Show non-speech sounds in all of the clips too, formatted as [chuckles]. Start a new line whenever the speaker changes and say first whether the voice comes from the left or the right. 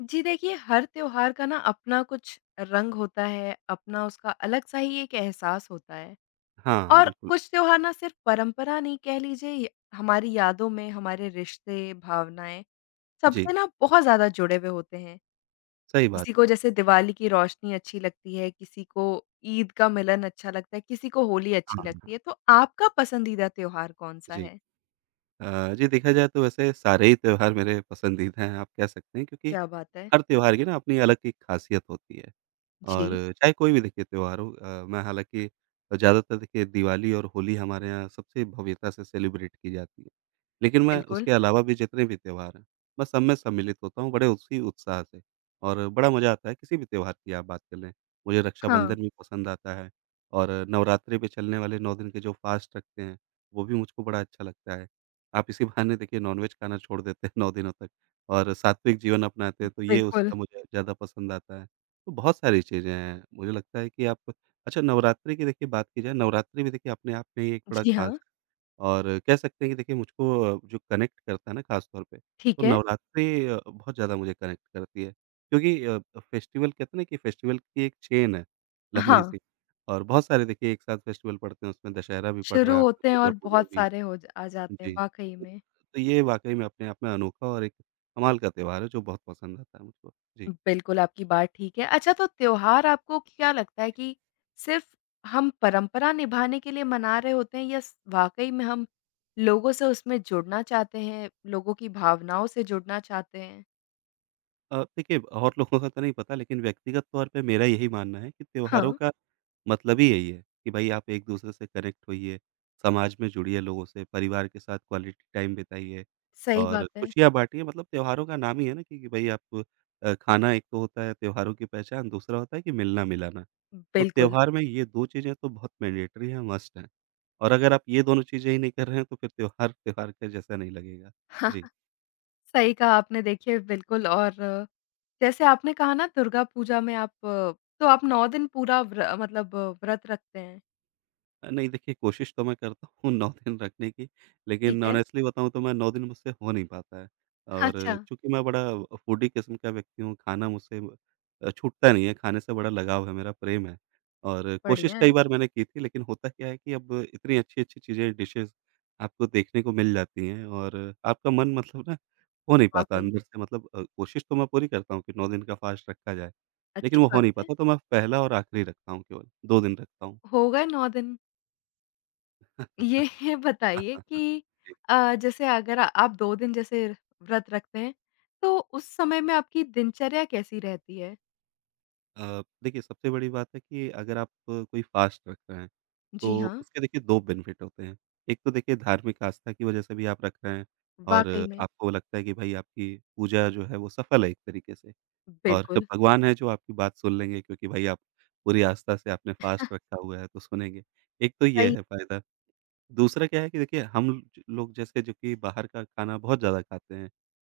left: जी देखिए हर त्योहार का ना अपना कुछ रंग होता है अपना उसका अलग-सा ही एक एहसास होता है।
right: हाँ,
left: और
right: बिल्कुल।
left: कुछ त्योहार ना सिर्फ़ परंपरा नहीं कह लीजिए य हमारी यादों में हमारे रिश्ते, भावनाएँ,
right: जी।
left: सबसे ना बहुत ज़्यादा जुड़े हुए होते हैं।
right: सही बात
left: किसी को
right: है।
left: जैसे दिवाली की रोशनी अच्छी लगती है, किसी को ईद का मिलन अच्छा लगता है, किसी को होली अच्छी
right: हाँ।
left: लगती है, तो आपका पसंदीदा त्योहार कौन-सा
right: जी।
left: है?
right: अ, जी देखा जाए तो वैसे सारे ही त्योहार मेरे पसंदीदा हैं आप कह सकते हैं क्योंकि,
left: क्या बात है।
right: हर त्योहार की ना अपनी अलग एक खासियत होती है। और
left: जी।
right: चाहे कोई भी देखिए त्योहार हो अ, मैं हालाँकि ज़्यादातर देखिए दिवाली और होली हमारे यहाँ सबसे भव्यता से सेलिब्रेट की जाती है। लेकिन मैं
left: बिल्कुल।
right: उसके अलावा भी जितने भी त्योहार हैं, मैं सब में सम्मिलित होता हूँ बड़े उसी उत्साह से और बड़ा मज़ा आता है किसी भी त्योहार की आप बात कर लें। मुझे
left: हाँ।
right: रक्षाबंधन भी पसंद आता है और नवरात्रि पे चलने वाले 9 दिन के जो फ़ास्ट रखते हैं, वो भी मुझको बड़ा अच्छा लगता है, आप इसी बहाने देखिए नॉन-वेज़ खाना छोड़ देते हैं 9 दिनों तक और सात्विक जीवन अपनाते हैं तो ये
left: बिल्कुल।
right: उसका मुझे ज़्यादा पसंद आता है, तो बहुत सारी चीज़ें हैं। मुझे लगता है कि आप अच्छा नवरात्रि की देखिए बात की जाए नवरात्रि भी देखिए अपने आप में ही एक बड़ा
left: जी हाँ।
right: ख़ास और कह सकते हैं कि देखिए मुझको अ, जो कनेक्ट करता है ना खास तौर पे,
left: ठीक
right: तो
left: है।
right: नवरात्रि अ, बहुत ज़्यादा मुझे कनेक्ट करती है। क्योंकि अ फेस्टिवल कहते हैं ना कि फेस्टिवल की एक चेन है, लम्बी
left: हाँ।
right: सी और बहुत सारे देखिए एक साथ फेस्टिवल पड़ते हैं उसमें दशहरा भी पड़ रहा
left: शुरू
right: है आपका
left: होते हैं
right: दुर्गा
left: और
right: पूजा
left: बहुत
right: भी
left: सारे हो जा आ
right: है।
left: जाते हैं
right: जी।
left: वाक़ई में।
right: तो ये वाक़ई में अपने आप में अनोखा और एक कमाल का त्योहार है जो बहुत पसंद आता है मुझको। जी।
left: बिल्कुल आपकी बात ठीक है। अच्छा तो त्योहार आपको क्या लगता है कि, सिर्फ़ हम परंपरा निभाने के लिए मना रहे होते हैं या स वाक़ई में हम लोगों से उसमें जुड़ना चाहते हैं, लोगों की भावनाओं से जुड़ना चाहते हैं?
right: अ, देखिए और लोगों का तो नहीं पता लेकिन व्यक्तिगत तौर पे मेरा यही मानना है कि त्योहारों
left: हाँ।
right: का मतलब ही यही है कि भाई आप एक-दूसरे से कनेक्ट होइए, समाज में जुड़िए लोगों से, परिवार के साथ क्वालिटी टाइम बिताइए
left: सही
right: और
left: बात है।
right: खुशियाँ बाँटिए मतलब त्योहारों का नाम ही है ना क्योंकि भई आप अ, खाना एक तो होता है त्योहारों की पहचान, दूसरा होता है कि मिलना-मिलाना।
left: उम
right: तो
left: बिल्कुल।
right: त्योहार में ये 2 चीज़ें तो बहुत मैंडेटरी हैं, मस्ट हैं। और अगर आप ये दोनों चीज़ें ही नहीं कर रहे हैं तो फ़िर त्योहार, त्योहार का जैसा नहीं लगेगा। जी।
left: [chuckles] सही कहा आपने देखिए बिल्कुल और जैसे आपने कहा ना दुर्गा पूजा में आप तो आप 9 दिन पूरा व्र अ मतलब व्रत रखते हैं?
right: अ नहीं, देखिए कोशिश तो मैं करता हूँ 9 दिन रखने की
left: ठीक
right: लेकिन
left: है।
right: ऑनेस्टली बताऊँ तो मैं 9 दिन मुझसे हो नहीं पाता है। और
left: अच्छा।
right: चूँकि मैं बड़ा फूडी किस्म का व्यक्ति हूँ खाना मुझसे अ, छूटता नहीं है, खाने से बड़ा लगाव है, मेरा प्रेम है। और
left: बढ़िया
right: कोशिश कई
left: है।
right: बार मैंने की थी लेकिन होता क्या है कि अब इतनी अच्छी-अच्छी चीज़ें डिशेज़ आपको देखने को मिल जाती हैं। और आपका मन मतलब ना हो नहीं पाता
left: वाक़ई।
right: अंदर से मतलब अ, कोशिश तो मैं पूरी करता हूँ कि 9 दिन का फास्ट रखा जाए। लेकिन
left: अच्छी
right: वो हो
left: बात
right: नहीं
left: है।
right: पाता तो मैं पहला और आखिरी रखता हूँ केवल, 2 दिन रखता हूँ।
left: होगए 9 दिन? ये बताइए कि
right: [chuckles]
left: अ, जैसे अगर आप 2 दिन जैसे व्रत रखते हैं, तो उस समय में आपकी दिनचर्या कैसी रहती है?
right: अ, देखिए सबसे बड़ी बात है कि अगर आप अ, कोई फ़ास्ट रख रहे हैं,
left: जी,
right: तो
left: हाँ।
right: उसके देखिए 2 बेनिफिट होते हैं, एक तो देखिए धार्मिक आस्था की वजह से भी आप रख रहे हैं। और
left: वाक़ई में।
right: आपको लगता है कि भाई आपकी पूजा जो है वो सफल है एक तरीके से। और क
left: बिल्कुल।
right: भगवान हैं जो आपकी बात सुन लेंगे, क्योंकि भाई आप पूरी आस्था से आपने फ़ास्ट
left: [chuckles]
right: रखा हुआ है, तो सुनेंगे, एक तो ये
left: सही
right: है फ़ायदा। दूसरा क्या है कि देखिए हम म लोग जैसे कि जो कि बाहर का खाना बहुत ज़्यादा खाते हैं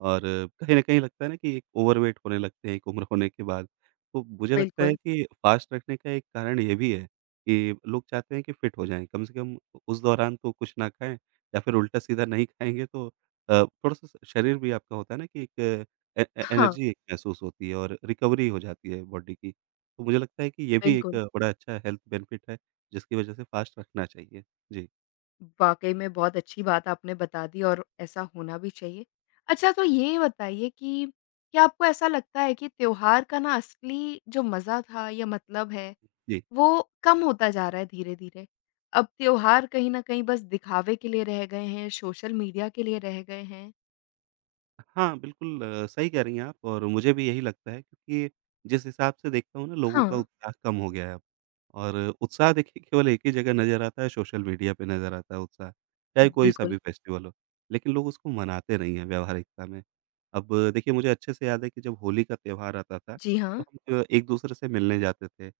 right: और कहीं न कहीं लगता है ना कि एक ओवरवेट होने लगते हैं, एक उम्र होने के बाद। तो मुझे लगता है
left: बिल्कुल।
right: कि फ़ास्ट रखने का एक कारण ये भी है, कि लोग चाहते हैं कि फिट हो जाएँ। कम से कम उस दौरान तो कुछ ना खाएँ या फिर उल्टा-सीधा नहीं खाएँगे तो अ, थोड़ा-सा शरीर भी आपका होता है ना कि एक ए
left: हाँ।
right: एनर्जी एक महसूस होती है और रिकवरी हो जाती है बॉडी की। तो मुझे लगता है कि ये भी
left: बिल्कुल।
right: एक बड़ा अच्छा हेल्थ बेनिफिट है, जिसकी वजह से फ़ास्ट रखना चाहिए। जी।
left: वाक़ई में बहुत अच्छी बात आपने बता दी और ऐसा होना भी चाहिए। अच्छा तो ये बताइए कि, क्या आपको ऐसा लगता है कि त्योहार का ना असली जो मज़ा था या मतलब है,
right: जी।
left: वो कम होता जा रहा है धीरे-धीरे? अब त्योहार कहीं न कहीं बस दिखावे के लिए रह गए हैं, सोशल मीडिया के लिए रह गए हैं?
right: हाँ, बिल्कुल सही कह रही हैं आप और मुझे भी यही लगता है कि, जिस हिसाब से देखता हूँ ना लोगों का
left: हाँ।
right: उत्साह कम हो गया है और उत्साह देखिए केवल 1 ही जगह नज़र आता है सोशल मीडिया पे नज़र आता है उत्साह। चाहे कोई सा
left: बिल्कुल।
right: भी फेस्टिवल हो, लेकिन लोग उसको मनाते नहीं है व्यवहारिकता में। अब देखिए मुझे अच्छे से याद है कि जब होली का त्योहार आता था,
left: जी,
right: तो
left: हाँ।
right: हम एक-दूसरे से मिलने जाते थे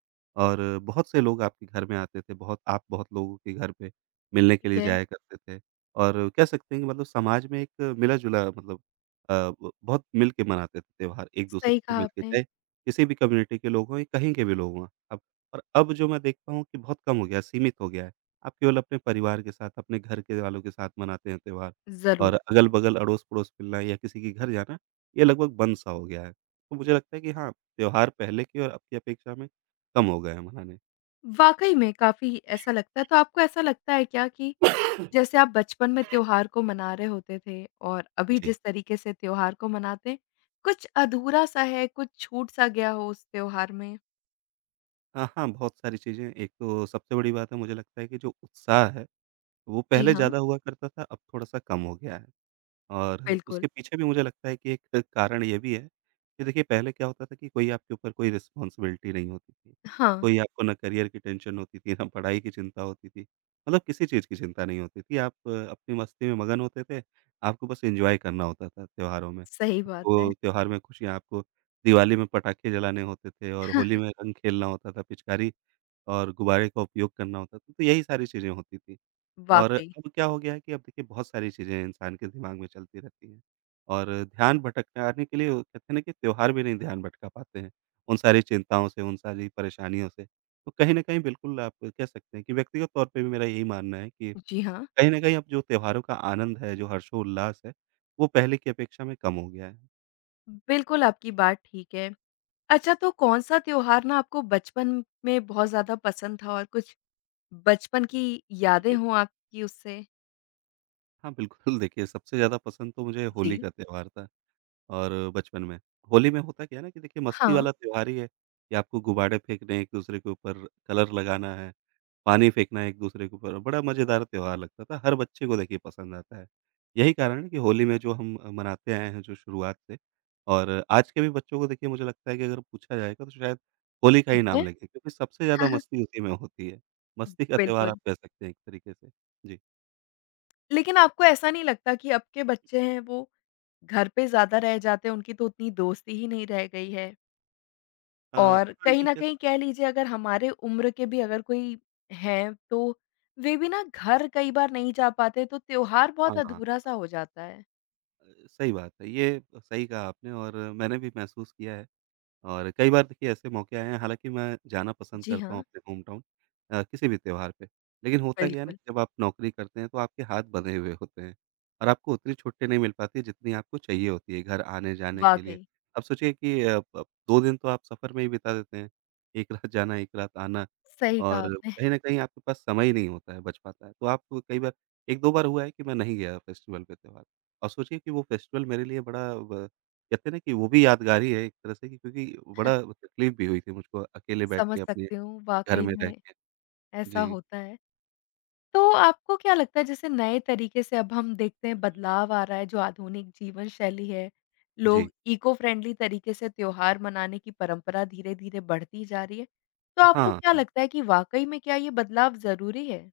right: और बहुत से लोग आपके घर में आते थे बहुत आप बहुत लोगों के घर पे, मिलने के
left: ठीक
right: लिए
left: है।
right: जाया करते थे और कह सकते हैं कि मतलब समाज में एक मिला-जुला मतलब अ, ब बहुत मिलके मनाते थे त्योहार एक-दूसरे
left: सही
right: से
left: कहा
right: मिलके
left: आपने।
right: चाहे किसी भी कम्युनिटी के लोग हों या कहीं के भी लोग वहाँ अब, और अब जो मैं देखता हूँ कि बहुत कम हो गया, सीमित हो गया है। आप केवल अपने परिवार के साथ, अपने घर के वालों के साथ मनाते हैं त्योहार और
left: ज़रूर।
right: अगल-बगल, अड़ोस-पड़ोस मिलना या किसी के घर जाना, ये लगभग बंद सा हो गया है। तो मुझे लगता है कि हाँ, त्योहार पहले की और अब की अपेक्षा में, कम हो गए हैं मनाने।
left: वाक़ई में काफ़ी ऐसा लगता है तो आपको ऐसा लगता है क्या कि, जैसे आप बचपन में
right: [coughs]
left: त्योहार को मना रहे होते थे और अभी
right: जी।
left: जिस तरीके से त्योहार को मनाते हैं, कुछ अधूरा-सा है, कुछ छूट-सा गया हो, उस त्योहार में?
right: हाँ, हाँ, बहुत सारी चीज़ें हैं एक तो सबसे बड़ी बात है मुझे लगता है कि जो उत्साह है, वो
left: जी,
right: पहले
left: हाँ।
right: ज़्यादा हुआ करता था, अब थोड़ा-सा कम हो गया है। और उसके
left: बिल्कुल।
right: पीछे भी मुझे लगता है कि एक कारण ये भी है कि देखिए पहले क्या होता था कि कोई आपके ऊपर कोई रिस्पॉन्सिबिलिटी नहीं होती थी।
left: हाँ।
right: कोई आपको ना करियर की टेंशन होती थी ना, पढ़ाई की चिंता होती थी। मतलब किसी चीज़ की चिंता नहीं होती थी आप अपनी मस्ती में मगन होते थे, आपको बस एन्जॉय करना होता था, त्योहारों में।
left: सही बात है।
right: आपको त्योहार में खुशियाँ है आपको दिवाली में पटाखे जलाने होते थे और होली
left: [chuckles]
right: में रंग खेलना होता था पिचकारी और गुब्बारे का उपयोग करना होता था, तो यही सारी चीज़ें होती थी और
left: वाक़ई।
right: अब क्या हो गया है कि अब देखिए बहुत सारी चीज़ें इंसान के दिमाग में चलती रहती हैं। और ध्यान भटकाने के लिए वो कहते हैं ना कि त्योहार भी नहीं ध्यान भटका पाते हैं, उन सारी चिंताओं से, उन सारी परेशानियों से। तो कहीं न कहीं बिल्कुल आप कह सकते हैं कि व्यक्तिगत तौर पे भी मेरा यही मानना है कि
left: जी, हाँ।
right: कहीं न कहीं अब जो त्योहारों का आनंद है, जो हर्षोल्लास है वो पहले की अपेक्षा में कम हो गया है।
left: उम बिल्कुल, आपकी बात ठीक है। अच्छा तो कौन-सा त्योहार ना आपको बचपन में बहुत ज़्यादा पसंद था और कुछ, बचपन की यादें हो आपकी उससे?
right: हाँ, बिल्कुल देखिए सबसे ज़्यादा पसंद तो मुझे होली
left: जी।
right: का त्योहार था। और बचपन में, होली में होता क्या है ना कि देखिए मस्ती
left: हाँ।
right: वाला त्योहार ही है, ये आपको गुबाडे फेंकने एक-दूसरे के ऊपर, कलर लगाना है, पानी फेंकना एक-दूसरे के ऊपर, बड़ा मज़ेदार त्योहार लगता था हर बच्चे को देखिए पसंद आता है। यही कारण है कि होली में जो हम अ, मनाते आए हैं जो शुरुआत से और आज के भी बच्चों को देखिए मुझे लगता है कि अगर पूछा जाएगा तो शायद होली का ही
left: ठीक है।
right: नाम लेंगे क्योंकि सबसे ज़्यादा
left: [chuckles]
right: मस्ती उसी में होती है, मस्ती का त्योहार आप
left: बिल्कुल।
right: कह सकते हैं एक तरीके से। जी।
left: लेकिन आपको ऐसा नहीं लगता कि अब के बच्चे हैं वो, घर पे ज़्यादा रह जाते हैं, उनकी तो उतनी दोस्ती ही नहीं रह गई है?
right: अ, हाँ,
left: और कहीं
right: ये
left: न
right: कह स
left: कहीं कह लीजिए अगर हमारे उम्र के भी अगर कोई हैं तो, वे भी ना घर कई बार नहीं जा पाते तो त्योहार बहुत
right: हाँ, हाँ।
left: अधूरा सा हो जाता है।
right: सही बात है, ये अ, सही कहा आपने और मैंने भी महसूस किया है। और कई बार देखिए ऐसे मौके आए हैं हालाँकि मैं जाना पसंद
left: जी
right: करता हूँ
left: हाँ।
right: अपने होम टाउन अ, किसी भी त्योहार पे, लेकिन होता क्या है ना,
left: बिल्कुल।
right: कि जब आप नौकरी करते हैं, तो आपके हाथ बँधे हुए होते हैं। और आपको उतनी छुट्टी नहीं मिल पाती जितनी आपको चाहिए होती है घर आने-जाने के लिए।
left: वाक़ई।
right: आप सोचिए कि अप अप 2 दिन तो आप सफ़र में ही बिता देते हैं, 1 रात जाना, 1 रात आना,
left: सही कहा
right: और
left: आपने।
right: कहीं न कहीं आपके पास समय नहीं होता है बच पाता है। तो आप कई बार 1-2 बार हुआ है कि मैं नहीं गया फेस्टिवल पे त्योहार अ, सोचिए कि वो फेस्टिवल मेरे लिए बड़ा व कहते हैं ना कि वो भी यादगार ही है एक तरह से कि क्योंकि
left: [chuckles]
right: बड़ा तकलीफ़ भी हुई थी मुझको अकेले बैठ के
left: समझ
right: अपने,
left: सकती हूँ
right: घर
left: वाक़ई
right: में रह
left: में,
right: के।
left: ऐसा
right: जी।
left: होता है। तो आपको क्या लगता है जैसे नए तरीके से अब हम देखते हैं बदलाव आ रहा है, जो आधुनिक जीवन शैली है,
right: जी।
left: लोग इको-फ्रेंडली तरीके से त्योहार मनाने की परंपरा धीरे-धीरे बढ़ती जा रही है, तो
right: अ
left: आपको
right: हाँ,
left: क्या
right: हाँ।
left: लगता है कि वाक़ई में क्या ये बदलाव ज़रूरी है?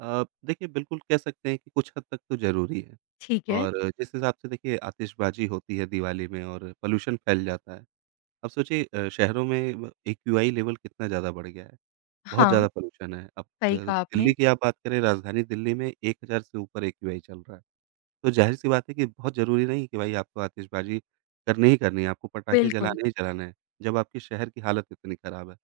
right: अ, देखिए बिल्कुल कह सकते हैं कि कुछ हद तक तो ज़रूरी है।
left: ठीक है।
right: और जिस हिसाब से देखिए आतिशबाज़ी होती है दिवाली में और पॉल्यूशन फैल जाता है। अब सोचिए अ, शहरों में ब एक्यूआई लेवल कितना ज़्यादा बढ़ गया है, बहुत ज़्यादा
left: हाँ।
right: पॉल्यूशन है। अब के
left: सही
right: अ,
left: कहा
right: दिल्ली
left: आपने।
right: की आप बात करें राजधानी दिल्ली में 1000 से ऊपर एक्यूआई चल रहा है। तो ज़ाहिर-सी बात है कि बहुत ज़रूरी नहीं कि भाई आपको आतिशबाजी करनी ही करनी है, आपको पटाखे
left: बिल्कुल।
right: जलाने ही जलाने हैं, जब आपके शहर की हालत इतनी खराब है।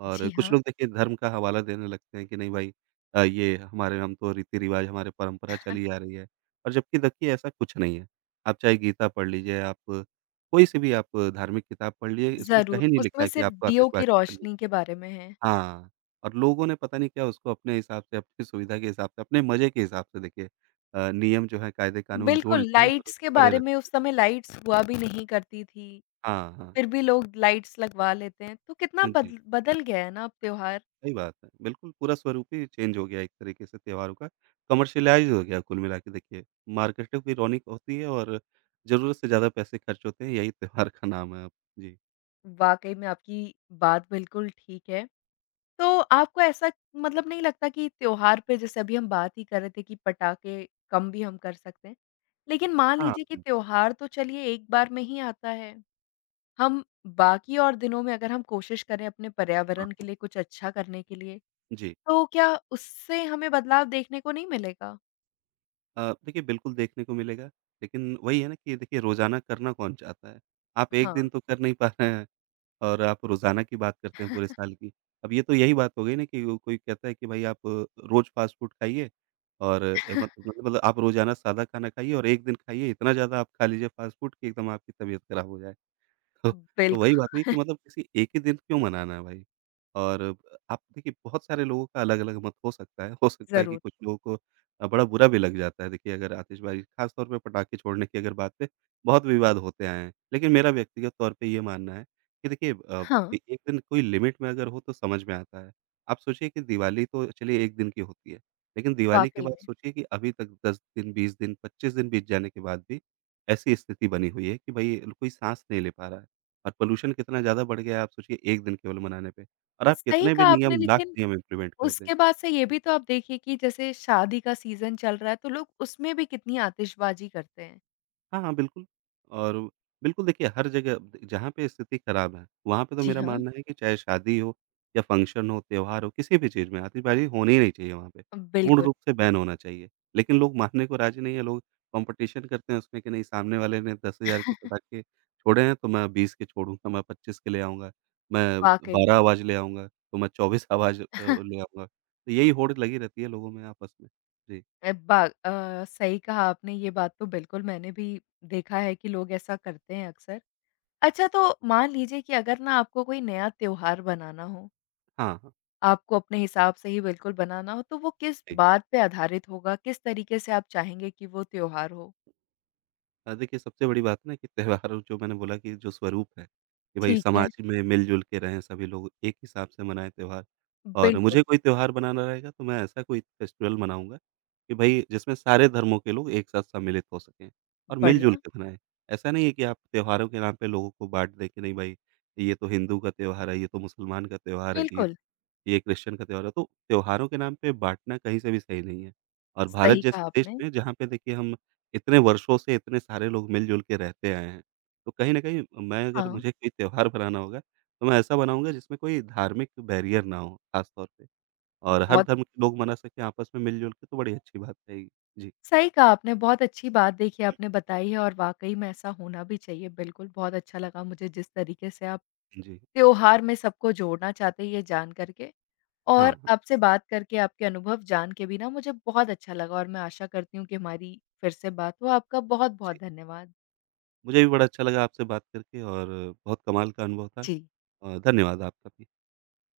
right: और
left: जी
right: कुछ लोग
left: हाँ।
right: देखिए धर्म का हवाला देने लगते हैं कि नहीं भाई अ, ये हमारे हम तो रीति-रिवाज़, हमारे परंपरा
left: [chuckles]
right: चली आ रही है और जबकि देखिए ऐसा कुछ नहीं है। आप चाहे गीता पढ़ लीजिए आप, कोई-सी भी आप धार्मिक किताब पढ़ लीजिए, इसमें
left: ज़रूर,
right: कहीं नहीं लिखा
left: उसमें
right: है कि
left: सिर्फ
right: आपको
left: दीयों की
right: आतिशबाज़ी करनी।
left: रोशनी के बारे में है।
right: हाँ, और लोगों ने पता नहीं क्या उसको अपने हिसाब से, अपनी सुविधा के हिसाब से, अपने मज़े के हिसाब से देखिए अ, नियम जो हैं, कायदे-कानून जोड़
left: बिल्कुल,
right: लिए हैं और उस
left: लाइट्स के
right: पे अड़े
left: बारे
right: रहें।
left: में उस समय लाइट्स हुआ भी नहीं करती थी।
right: हाँ, हाँ।
left: फिर भी लोग लाइट्स लगवा लेते हैं, तो कितना
right: हाँ जी।
left: बदल बदल गया है ना अब त्योहार।
right: सही बात है। बिल्कुल, पूरा स्वरूप ही चेंज हो गया है एक तरीके से त्योहारों का, कमर्शियलाइज़ हो गया है कुल मिलाके देखिए। मार्केटों की रोनिक होती है और ज़रूरत से ज़्यादा पैसे खर्च होते हैं, यही त्योहार का नाम है अब। जी।
left: वाक़ई में आपकी बात बिल्कुल ठीक है। तो आपको ऐसा, मतलब नहीं लगता कि त्योहार पे जैसे अभी हम बात ही कर रहे थे कि पटाखे कम भी हम कर सकते हैं, लेकिन मान
right: हाँ
left: लीजिए कि
right: बिल्कुल।
left: त्योहार तो चलिए एक बार में ही आता है। हम बाकी और दिनों में अगर हम कोशिश करें अपने पर्यावरण के लिए कुछ अच्छा करने के लिए,
right: जी।
left: तो क्या उससे हमें बदलाव देखने को नहीं मिलेगा?
right: अ, देखिए बिल्कुल देखने को मिलेगा लेकिन वही है ना कि देखिए रोज़ाना करना कौन चाहता है, आप एक दिन
left: हाँ।
right: तो कर नहीं पा रहे हैं और आप रोज़ाना की बात करते हैं पूरे
left: [chuckles]
right: साल की, अब ये तो यही बात हो गई ना कि कोई कहता है कि भाई आप रोज़ फ़ास्ट फ़ूड खाइए और ए मत
left: [chuckles]
right: मतलब आप रोज़ाना सादा खाना खाइए और एक दिन खाइए इतना ज़्यादा आप खा लीजिए फ़ास्ट फ़ूड कि एकदम आपकी तबीयत खराब हो जाए। ह
left: उम
right: तो
left: बिल्क
right: वही बात नहीं कि
left: [chuckles]
right: मतलब किसी एक ही दिन क्यों मनाना है भाई? और आप देखिए बहुत सारे लोगों का अलग-अलग मत हो सकता है, हो सकता है कि
left: ज़रूर।
right: कुछ लोग को बड़ा बुरा भी लग जाता है देखिए अगर आतिशबाजी खास तौर पे पटाखे छोड़ने की अगर बात है बहुत विवाद होते आए हैं, लेकिन मेरा व्यक्तिगत तौर पे ये मानना है कि देखिए अब
left: हाँ।
right: एक दिन कोई लिमिट में अगर हो तो समझ में आता है। आप सोचिए कि दिवाली तो चलिए 1 दिन की होती है लेकिन दिवाली के
left: वाक़ई
right: बाद
left: में।
right: सोचिए कि अभी तक 10 दिन, 20 दिन, 25 दिन बीत जाने के बाद भी, ऐसी स्थिति बनी हुई है कि भई अ, कोई साँस नहीं ले पा रहा है। और पॉल्यूशन कितना ज़्यादा बढ़ गया है आप सोचिए 1 दिन केवल मनाने पे और आप
left: सही
right: कितने भी
left: कहा आपने
right: नियम, लाख
left: लेकिन,
right: नियम इंप्लीमेंट कर दें।
left: उसके बाद से ये भी तो आप देखिए कि जैसे शादी का सीज़न चल रहा है तो लोग उसमें भी कितनी आतिशबाज़ी करते हैं।
right: हाँ, हाँ, बिल्कुल और बिल्कुल देखिए हर जगह अ, जहाँ पे स्थिति ख़राब है वहाँ पे तो
left: जी
right: मेरा
left: हाँ।
right: मानना है कि चाहे शादी हो, या फंक्शन हो या त्यौहार हो किसी भी चीज़ में आतिशबाज़ी होनी नहीं चाहिए वहाँ पे,
left: अ,
right: पूर्ण
left: बिल्कुल।
right: रूप से बैन होना चाहिए। लेक़िन लोग मानने को राज़ी नहीं हैं लोग कॉम्पिटिशन करते हैं उसमें कि नहीं सामने वाले ने 10,000 के
left: [chuckles]
right: पटाखे के छोड़े हैं तो मैं 20 के छोड़ूँ तो मैं 25 के लिए आऊँगा, मैं
left: वाक़ई।
right: 12 आवाज़ ले आऊँगा तो मैं 24 आवाज़ अ अ,
left: [chuckles]
right: ले आऊँगा। तो यही होड़ लगी रहती है लोगों में आपस में। जी।
left: अ, बा अ, सही कहा आपने ये बात तो बिल्कुल मैंने भी देखा है कि लोग ऐसा करते हैं अक्सर। अच्छा तो मान लीजिए कि अगर ना आपको कोई नया त्यौहार बनाना हो
right: हाँ।
left: आपको अपने हिसाब से ही बिल्कुल बनाना हो तो वो किस बात पे आधारित होगा? किस तरीक़े से आप चाहेंगे कि वो त्यौहार हो?
right: हाँ, देखिए सबसे बड़ी बात ना कि त्यौहार जो मैंने बोला कि जो स्वरूप है, ये भाई
left: ठीक है।
right: समाज में मिल-जुल के रहे हैं सभी लोग एक हिसाब से मनाए त्यौहार। और
left: बिल्कुल।
right: मुझे कोई त्यौहार बनाना रहेगा तो मैं ऐसा कोई फेस्टिवल मनाऊँगा, कि भई जिसमें सारे धर्मों के लोग एक साथ सम्मिलित हो सकें और मिल-जुल
left: बढ़िया।
right: के मनाएँ। ऐसा नहीं है कि आप त्यौहारों के नाम पे लोगों को बाँट दें कि नहीं भई, ये तो हिंदू का त्यौहार है, ये तो मुसलमान का त्यौहार है ईद,
left: बिल्कुल।
right: ये क्रिश्चियन का त्यौहार है तो, त्यौहारों के नाम पे बाँटना कहीं से भी सही नहीं है और भारत
left: सही
right: जैसे
left: कहा
right: देश
left: आपने।
right: में जहाँ पे देखिए हम इतने वर्षों से इतने सारे लोग मिल-जुल के रहते आए हैं, तो कहीं न कहीं मैं अगर
left: हाँ।
right: मुझे कोई त्यौहार बनाना होगा, तो मैं ऐसा बनाऊँगा जिसमें कोई धार्मिक तो बैरियर ना हो ख़ास तौर पे और हर
left: बहुत
right: धर्म के लोग मना सके आपस में मिल-जुल के तो बड़ी अच्छी बात है। जी।
left: सही कहा आपने, बहुत अच्छी बात देखिए आपने बताई है और वाक़ई में ऐसा होना भी चाहिए बिल्कुल, बहुत अच्छा लगा मुझे जिस तरीके से आप
right: जी।
left: त्यौहार में सबको जोड़ना चाहते हैं ये जान कर के। और
right: हाँ।
left: आपसे बात करके, आपके अनुभव जान के भी ना मुझे बहुत अच्छा लगा और मैं आशा करती हूँ कि हमारी फ़िर से बात हो। आपका बहुत-बहुत
right: जी।
left: धन्यवाद।
right: मुझे भी बड़ा अच्छा लगा आपसे बात करके और बहुत कमाल का अनुभव था।
left: जी।
right: अ, धन्यवाद आपका भी।